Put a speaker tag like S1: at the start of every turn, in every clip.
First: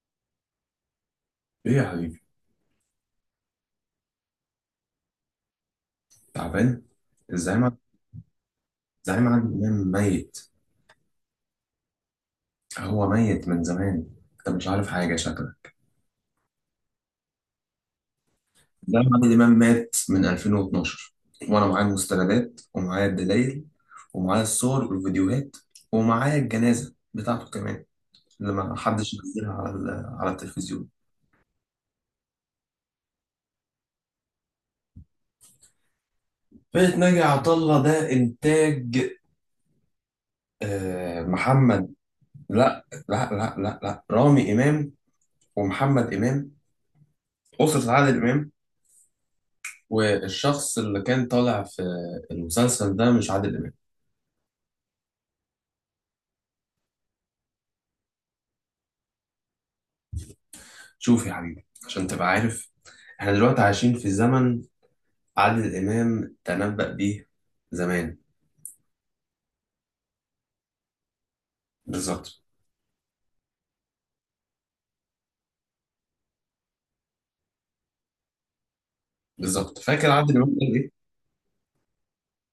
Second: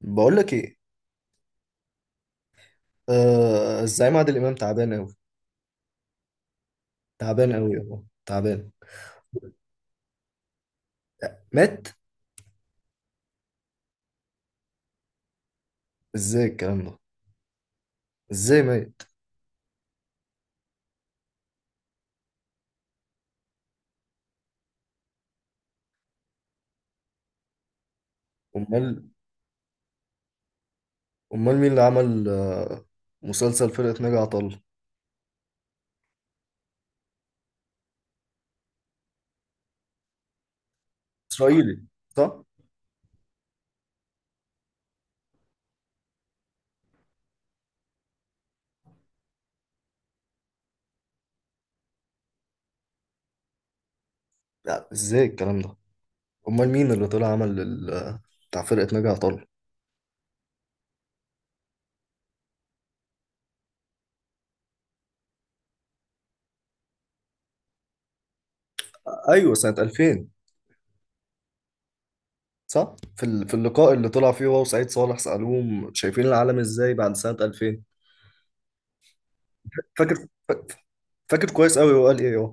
S1: بقول لك ايه.
S2: ايه يا حبيبي.
S1: الزعيم عادل امام تعبان قوي.
S2: تعبان.
S1: تعبان
S2: الزعيم عب-
S1: قوي والله تعبان.
S2: الزعيم عادل امام ميت.
S1: مات؟
S2: هو ميت من زمان. انت مش عارف حاجه، شكلك.
S1: ازاي الكلام ده؟ ازاي مات؟
S2: الزعيم عادل امام مات من 2012، وانا معايا المستندات ومعايا الدلائل ومعايا الصور والفيديوهات ومعايا الجنازه بتاعته كمان اللي ما
S1: امال،
S2: حدش نزلها على على التلفزيون.
S1: امال مين اللي عمل مسلسل فرقة ناجي عطا الله؟
S2: فرقة ناجي عطا الله ده انتاج،
S1: اسرائيلي؟
S2: محمد.
S1: صح.
S2: لا لا لا لا لا، رامي امام ومحمد امام، اسره عادل امام. والشخص اللي كان طالع في المسلسل ده مش عادل إمام.
S1: لا، ازاي الكلام ده؟ امال مين اللي طلع عمل بتاع فرقة ناجي عطا الله؟
S2: شوف يا حبيبي عشان تبقى عارف، احنا دلوقتي عايشين في زمن عادل إمام تنبأ بيه زمان.
S1: ايوه، سنة 2000.
S2: بالظبط.
S1: صح، في في اللقاء اللي طلع فيه هو وسعيد صالح سألوهم شايفين العالم ازاي بعد سنة 2000؟
S2: بالظبط، فاكر
S1: فاكر،
S2: عادل إمام قال إيه؟
S1: فاكر كويس قوي هو قال ايه.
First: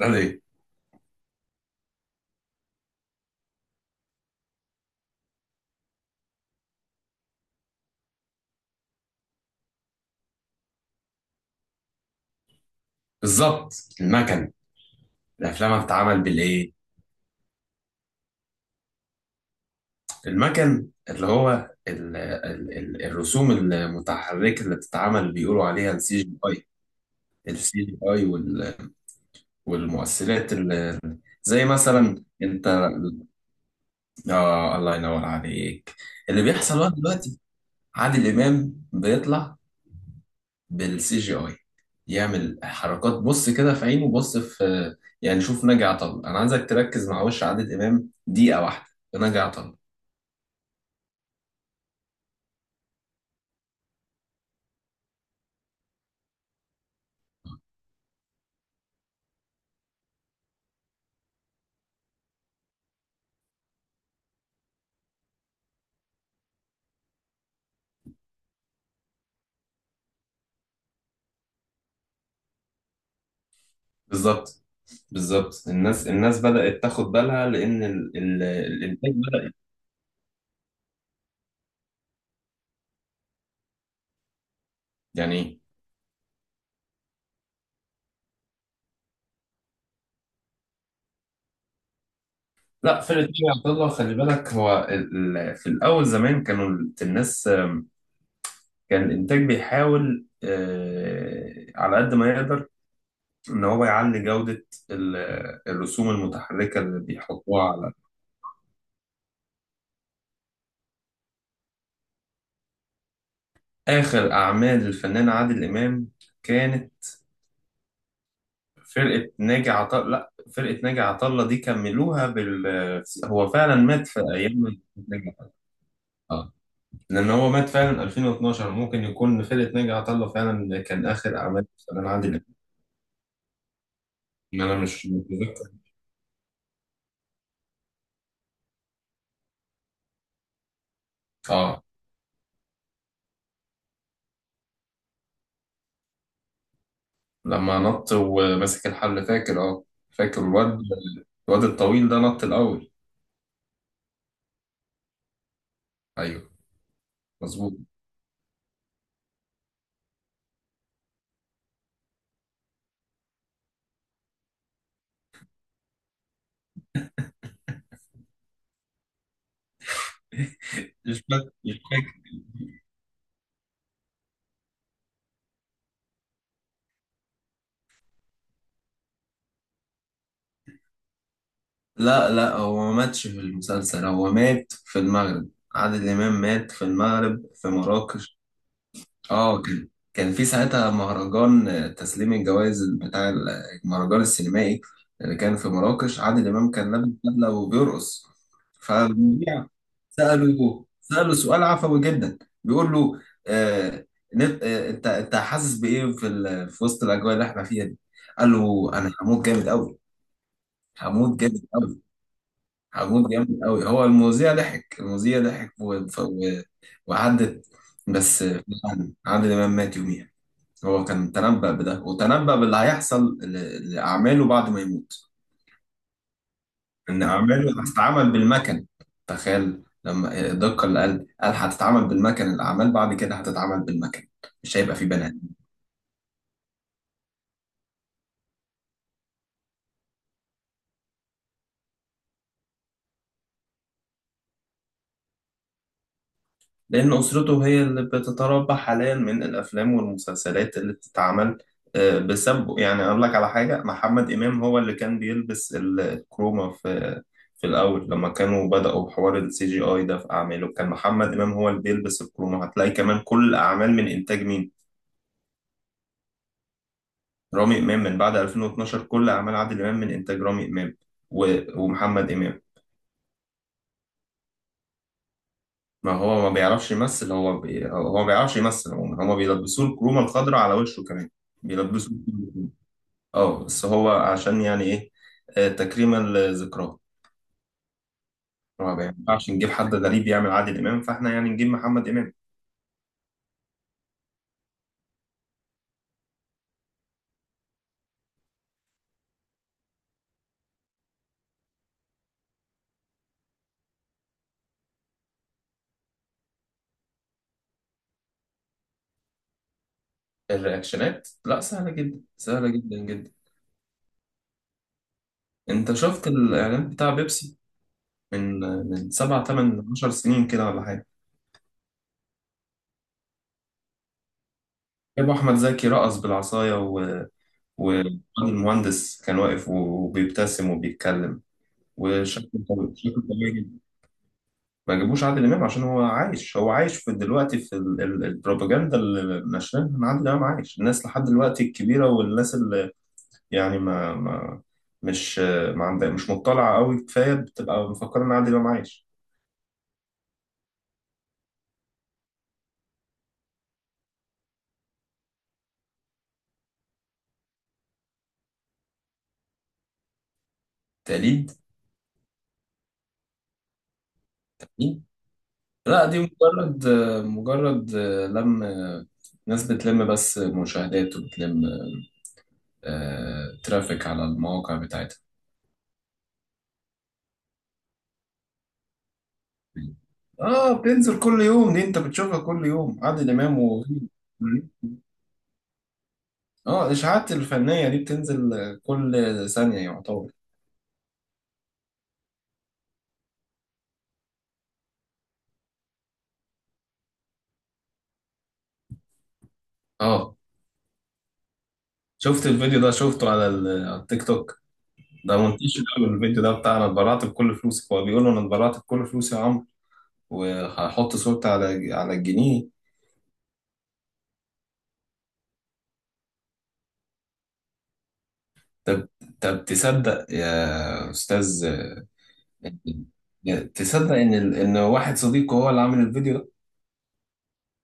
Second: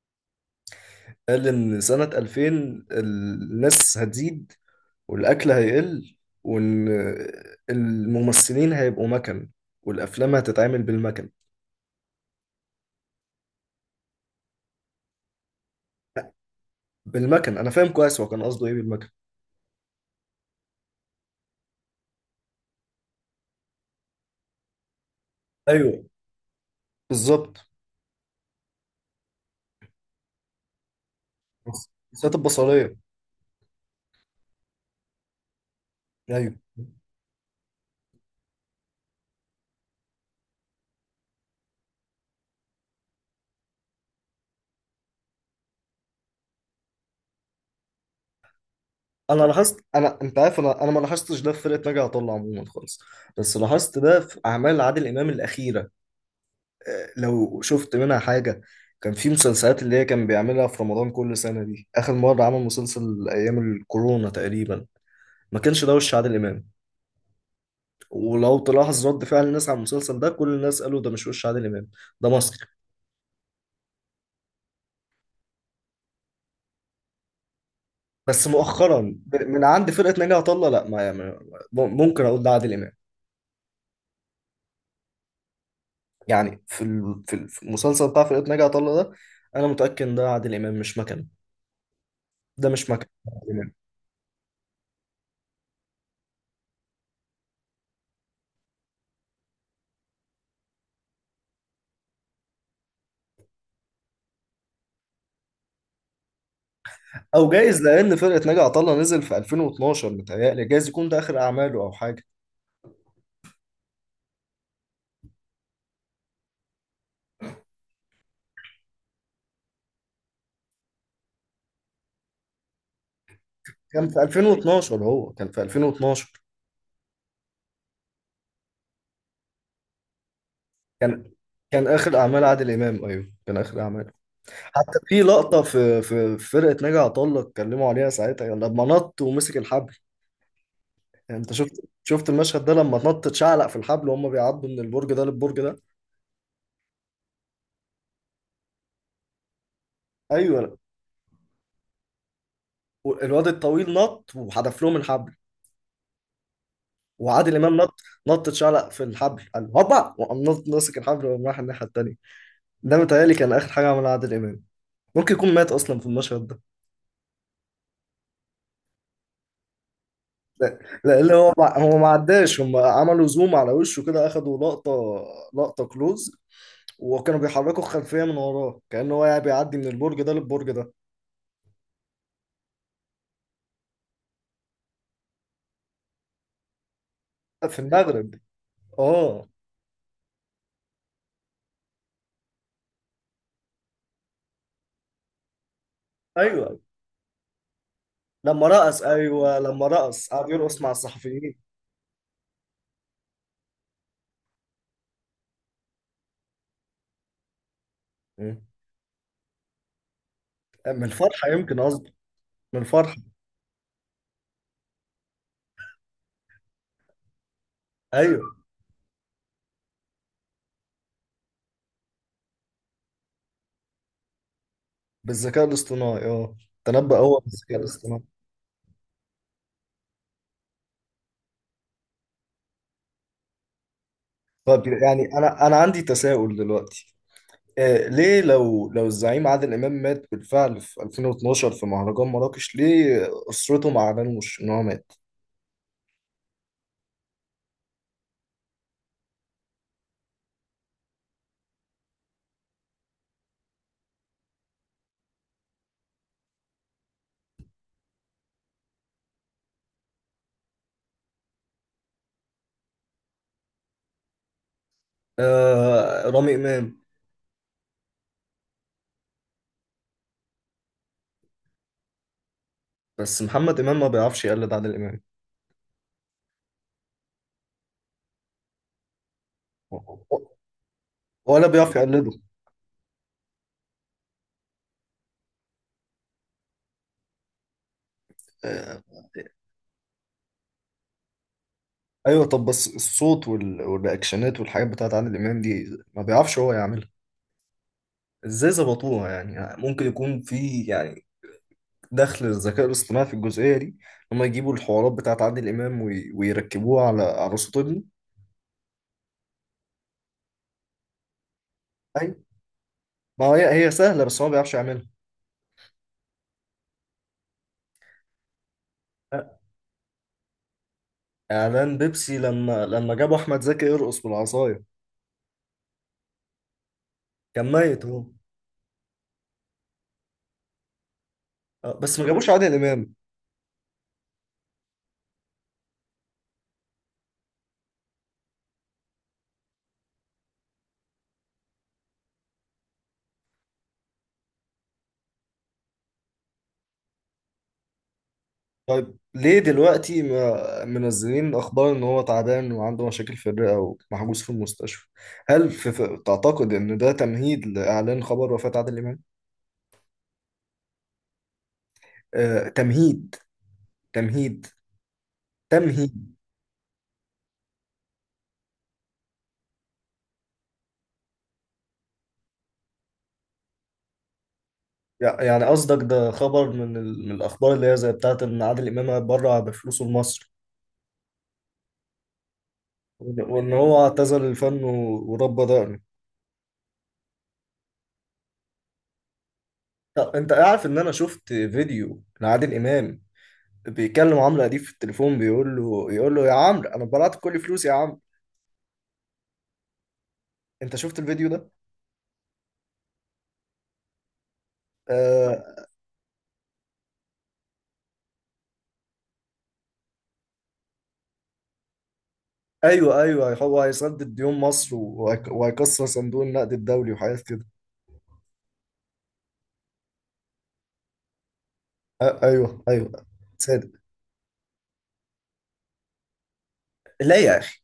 S2: قال إيه؟
S1: قال إن سنة 2000 الناس هتزيد والأكل هيقل، وإن الممثلين هيبقوا مكن والأفلام هتتعمل بالمكن.
S2: بالظبط. المكن. الأفلام بتتعمل بالإيه؟
S1: بالمكن أنا فاهم كويس هو كان قصده إيه بالمكن.
S2: المكن اللي هو ال ال ال الرسوم المتحركة اللي بتتعمل، اللي بيقولوا عليها
S1: أيوه،
S2: السي جي اي.
S1: بالظبط.
S2: السي جي اي والمؤثرات اللي زي مثلا.
S1: الذات البصرية.
S2: آه، الله ينور عليك. اللي
S1: أيوه.
S2: بيحصل بقى دلوقتي، عادل إمام بيطلع بالسي جي آي، يعمل حركات، بص كده في عينه، بص في. يعني شوف ناجي عطا الله، أنا عايزك تركز مع وش عادل إمام دقيقة واحدة في ناجي
S1: أنا
S2: عطا الله.
S1: لاحظت، أنا أنت عارف أنا ما لاحظتش ده في فرقة ناجي عطا الله عموما خالص، بس لاحظت ده في أعمال عادل إمام الأخيرة. لو شفت منها حاجة، كان في مسلسلات اللي هي كان بيعملها في رمضان كل سنة، دي آخر مرة عمل مسلسل أيام الكورونا تقريبا. ما كانش ده وش عادل إمام. ولو تلاحظ رد فعل الناس على المسلسل ده كل الناس قالوا ده مش وش عادل إمام، ده مصري.
S2: بالظبط. بالظبط، الناس بدأت تاخد بالها لأن
S1: بس
S2: الإنتاج
S1: مؤخرا،
S2: بدأ.
S1: من عند فرقة ناجي عطا الله، لا ممكن أقول ده عادل إمام.
S2: يعني
S1: يعني في في المسلسل بتاع فرقة ناجي عطا الله ده، أنا متأكد إن ده عادل إمام مش مكان. ده مش
S2: لا،
S1: مكان.
S2: فرقة ناجي عطا الله خلي بالك، هو في الأول زمان كانوا الناس، كان الإنتاج بيحاول، على قد ما يقدر ان هو يعلي جودة ال- الرسوم المتحركة اللي
S1: او
S2: بيحطوها
S1: جايز،
S2: على.
S1: لان فرقه ناجي عطا الله نزل في 2012، متهيألي جايز يكون ده اخر اعماله او حاجه.
S2: اخر اعمال الفنان عادل امام كانت فرقة ناجي عطا، لا فرقة ناجي عطا الله دي كملوها بال. هو فعلا مات
S1: كان
S2: في
S1: في
S2: ايام
S1: 2012،
S2: ناجي
S1: هو
S2: عطا
S1: كان
S2: الله.
S1: في 2012.
S2: لان هو مات فعلا 2012، ممكن يكون فرقة ناجي عطا الله فعلا كان
S1: كان،
S2: اخر اعمال
S1: كان
S2: الفنان
S1: اخر
S2: عادل
S1: اعمال
S2: امام.
S1: عادل امام، ايوه كان اخر اعماله.
S2: إن انا
S1: حتى
S2: مش
S1: في لقطه
S2: متذكر.
S1: في في فرقه ناجي عطا الله اتكلموا عليها ساعتها، يعني لما نط ومسك الحبل. يعني انت شفت
S2: اه،
S1: شفت المشهد ده لما نط اتشعلق في الحبل وهم بيعدوا من البرج ده للبرج ده.
S2: لما نط وماسك الحل، فاكر؟ اه فاكر
S1: ايوه.
S2: الواد. الواد الطويل ده نط الاول.
S1: الواد الطويل نط وحدف لهم الحبل.
S2: ايوه.
S1: وعادل
S2: مظبوط.
S1: امام نط. نط اتشعلق في الحبل قال هوبا، وقام ماسك الحبل وقام رايح الناحيه التانيه. ده متهيألي كان آخر حاجة عملها عادل إمام. ممكن يكون مات أصلا في المشهد ده. لا لا،
S2: مش
S1: اللي
S2: فاكر،
S1: هو
S2: مش
S1: ما هو ما
S2: فاكر.
S1: عداش، هم عملوا زوم على وشه كده، أخدوا لقطة، لقطة كلوز، وكانوا بيحركوا الخلفية من وراه كأنه هو يعني بيعدي من البرج ده للبرج ده.
S2: لا لا، هو ما ماتش في المسلسل، هو مات في المغرب. عادل إمام مات في المغرب في
S1: في المغرب.
S2: مراكش.
S1: اه.
S2: اه كان. كان في ساعتها مهرجان تسليم الجوائز بتاع المهرجان السينمائي اللي كان في مراكش. عادل إمام
S1: ايوه
S2: كان لابس بدلة وبيرقص.
S1: لما رقص، ايوه
S2: فالمذيع
S1: لما رقص قعد يرقص
S2: سأله
S1: مع
S2: سأله
S1: الصحفيين.
S2: سؤال عفوي جدا، بيقول له آه، انت حاسس بايه في في وسط الاجواء اللي احنا فيها دي؟ قال
S1: مم.
S2: له انا هموت جامد قوي.
S1: من
S2: هموت
S1: الفرحة يمكن
S2: جامد
S1: قصدي. من الفرحة.
S2: عجوز جامد قوي. هو المذيع ضحك، المذيع ضحك وعدت.
S1: ايوه،
S2: بس فعلا عادل امام مات يوميها. هو كان تنبأ بده، وتنبأ باللي هيحصل لأعماله بعد ما يموت.
S1: بالذكاء الاصطناعي. اه، تنبأ
S2: إن
S1: هو بالذكاء
S2: أعماله
S1: الاصطناعي.
S2: هتتعمل بالمكن. تخيل لما الدقة اللي قال هتتعمل بالمكن، الأعمال بعد كده هتتعمل بالمكن. مش
S1: طب
S2: هيبقى في
S1: يعني
S2: بني.
S1: انا عندي تساؤل دلوقتي. ليه، لو الزعيم عادل إمام مات بالفعل في 2012 في مهرجان مراكش، ليه أسرته ما أعلنوش إن هو مات؟
S2: لأن أسرته هي اللي بتتربى حاليا من الأفلام والمسلسلات اللي بتتعمل بسببه. يعني أقول لك على حاجة، محمد إمام هو اللي كان بيلبس الكروما في. في الأول لما كانوا بدأوا حوار السي جي آي ده في أعماله، كان محمد إمام هو اللي بيلبس الكروما. هتلاقي كمان كل الأعمال من إنتاج مين؟
S1: آه، رامي إمام.
S2: رامي إمام. من بعد 2012 كل أعمال عادل إمام من إنتاج رامي إمام ومحمد إمام.
S1: بس محمد إمام ما بيعرفش يقلد عادل إمام،
S2: ما هو ما بيعرفش يمثل، هو هو ما بيعرفش يمثل عموما. هما بيلبسوه الكرومة الخضراء على وشه كمان.
S1: ولا بيعرف
S2: بيلبسوه
S1: يقلده.
S2: الكرومة. اه بس هو عشان يعني ايه، تكريما لذكراه. هو
S1: آه،
S2: ما ينفعش نجيب حد غريب يعمل عادل امام، فاحنا يعني نجيب محمد امام.
S1: أيوه. طب بس الصوت والرياكشنات والحاجات بتاعت عادل إمام دي ما بيعرفش هو يعملها. إزاي ظبطوها؟ يعني ممكن يكون في، يعني دخل الذكاء الاصطناعي في الجزئية دي. هما يجيبوا الحوارات بتاعت عادل إمام ويركبوها على على صوت ابنه.
S2: الرياكشنات لا، سهلة جدا،
S1: أيوة.
S2: سهلة جدا جدا.
S1: ما هي هي سهلة، بس هو ما بيعرفش يعملها.
S2: انت شفت الاعلان بتاع بيبسي من. من سبع تمن عشر سنين كده ولا حاجة؟
S1: اعلان بيبسي لما، لما جابوا احمد زكي يرقص بالعصاية.
S2: جابوا احمد زكي رقص بالعصاية
S1: كان
S2: و...
S1: ميت هو.
S2: المهندس كان واقف وبيبتسم وبيتكلم
S1: بس ما جابوش
S2: وشكله
S1: عادل
S2: طبيعي،
S1: امام.
S2: شكله طبيعي جدا. ما جابوش عادل امام عشان هو عايش، هو عايش في دلوقتي في البروباجندا اللي نشرها ان عادل امام عايش، الناس لحد دلوقتي الكبيره، والناس اللي يعني ما, ما مش ما عندها مش مطلعه قوي كفايه بتبقى مفكره ان عادل امام عايش.
S1: طيب، ليه دلوقتي ما منزلين اخبار ان هو تعبان وعنده مشاكل في الرئة ومحجوز في المستشفى؟ هل في، في تعتقد ان ده تمهيد لاعلان خبر وفاة عادل امام؟
S2: تقليد.
S1: آه، تمهيد، تمهيد،
S2: لا دي
S1: تمهيد.
S2: مجرد، مجرد لم ناس بتلم بس مشاهدات، وبتلم ترافيك على المواقع بتاعتها.
S1: يعني قصدك ده خبر من ال... من الاخبار اللي هي زي بتاعت ان عادل امام بره بفلوسه لمصر،
S2: اه بتنزل كل يوم دي، انت بتشوفها كل يوم، عادل
S1: وإن،
S2: امام
S1: وإن
S2: و.
S1: هو اعتزل الفن ورب ضهره.
S2: اه الاشاعات الفنيه دي بتنزل كل ثانيه يعتبر.
S1: طب أنت عارف إن أنا شفت فيديو لعادل إمام بيكلم عمرو أديب في التليفون، بيقول له، يقول له يا عمرو أنا اتبرعت بكل فلوسي يا عمرو.
S2: اه
S1: أنت شفت الفيديو ده؟
S2: شفت الفيديو ده، شفته على على التيك توك. ده منتشر
S1: آه
S2: قوي الفيديو ده بتاع انا اتبرعت بكل فلوسي. هو بيقول له انا اتبرعت بكل فلوسي يا عمرو، وهحط صورتي على على الجنيه.
S1: أيوه أيوه، هو هيسدد ديون مصر وهيكسر صندوق النقد الدولي وحاجات كده.
S2: طب. طب تصدق يا استاذ،
S1: آه أيوه أيوه، صادق.
S2: تصدق ان ان واحد صديقه هو اللي عامل الفيديو ده.
S1: لا يا أخي.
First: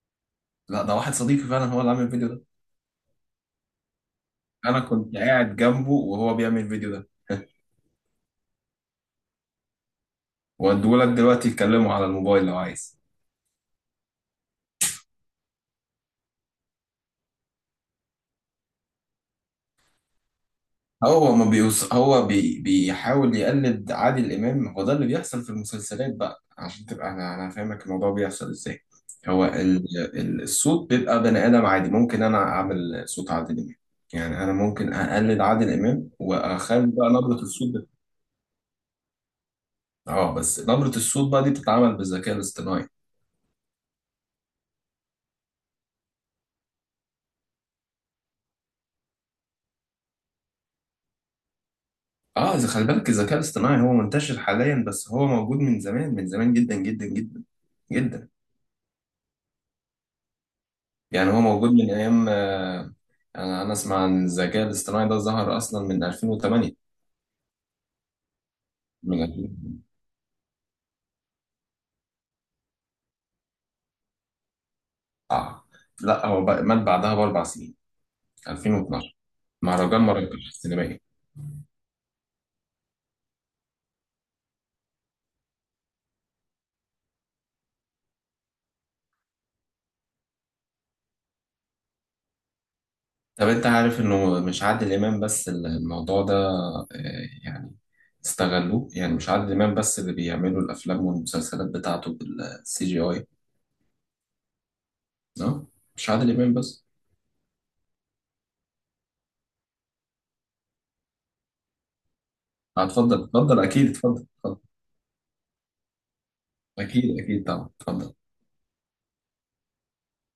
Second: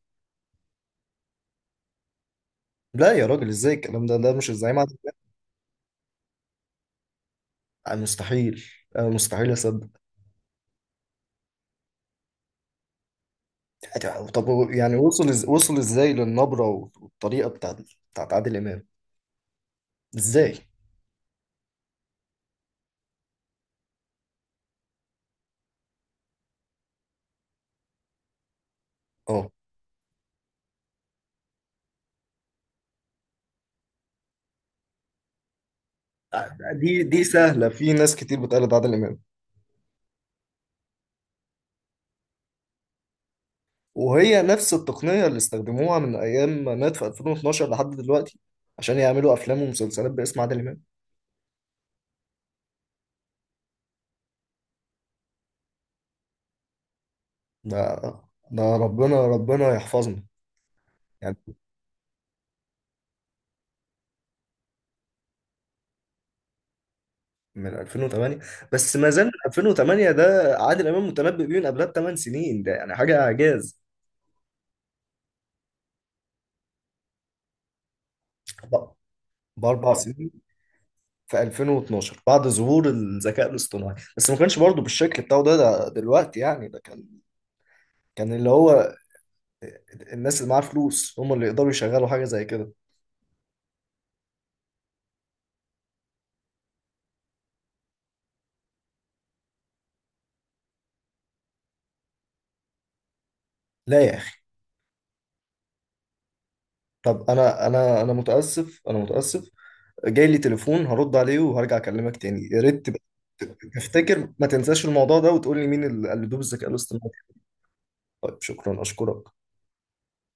S2: لا ده واحد صديقي فعلا هو اللي عامل الفيديو ده.
S1: لا يا راجل، إزاي الكلام ده؟ ده مش الزعيم
S2: انا
S1: عادل
S2: كنت
S1: إمام.
S2: قاعد جنبه وهو بيعمل الفيديو ده.
S1: مستحيل. مستحيل أصدق.
S2: واديهولك دلوقتي تكلمه على الموبايل لو عايز.
S1: طب يعني وصل وصل ازاي للنبرة والطريقة بتاعت، بتاعت عادل إمام؟ ازاي؟
S2: هو ما بيوص... هو بي... بيحاول يقلد عادل امام. هو ده اللي بيحصل في المسلسلات بقى، عشان تبقى انا فاهمك الموضوع بيحصل ازاي. هو
S1: اه،
S2: الصوت بيبقى بني ادم عادي، ممكن انا اعمل صوت عادل امام. يعني انا ممكن اقلد عادل امام واخلي
S1: دي
S2: بقى
S1: دي
S2: نبرة
S1: سهلة،
S2: الصوت ده.
S1: في ناس كتير بتقلد عادل إمام.
S2: اه بس نبرة الصوت بقى دي بتتعمل بالذكاء الاصطناعي.
S1: وهي نفس التقنية اللي استخدموها من أيام ما مات في 2012 لحد دلوقتي، عشان يعملوا أفلام ومسلسلات باسم عادل إمام.
S2: اه إذا خلي بالك، الذكاء الاصطناعي هو منتشر حاليا، بس هو موجود من زمان، من زمان جدا جدا جدا
S1: ده،
S2: جدا.
S1: ده ربنا، ربنا يحفظنا.
S2: يعني
S1: يعني
S2: هو موجود من ايام، انا اسمع عن الذكاء الاصطناعي ده ظهر اصلا من 2008.
S1: من 2008. بس ما
S2: من
S1: زال من
S2: 2000.
S1: 2008 ده، عادل إمام متنبئ بيه من قبلها ب8 سنين، ده يعني حاجة إعجاز.
S2: اه لا هو مات بعدها باربع سنين،
S1: ب-
S2: 2012،
S1: بأربع
S2: مهرجان
S1: سنين.
S2: مراكش السينمائي.
S1: في 2012 بعد ظهور الذكاء الاصطناعي، بس ما كانش برضه بالشكل بتاعه ده، ده دلوقتي يعني. ده كان، كان اللي هو الناس اللي معاها فلوس هم اللي يقدروا يشغلوا حاجة زي كده.
S2: طب انت عارف انه مش عادل امام بس الموضوع ده، آه، يعني استغلوه. يعني مش عادل امام بس اللي بيعملوا الافلام والمسلسلات بتاعته بالسي جي اي.
S1: لا يا أخي.
S2: اه مش عادل امام بس.
S1: طب أنا، أنا متأسف، أنا متأسف. جاي لي تليفون هرد عليه وهرجع أكلمك تاني، يا ريت تبقى
S2: اتفضل اتفضل، اكيد، اتفضل
S1: تفتكر ما
S2: اتفضل.
S1: تنساش الموضوع ده وتقول لي مين اللي قلدوه بالذكاء الاصطناعي.
S2: اكيد اكيد طبعا اتفضل.
S1: طيب شكرا، أشكرك.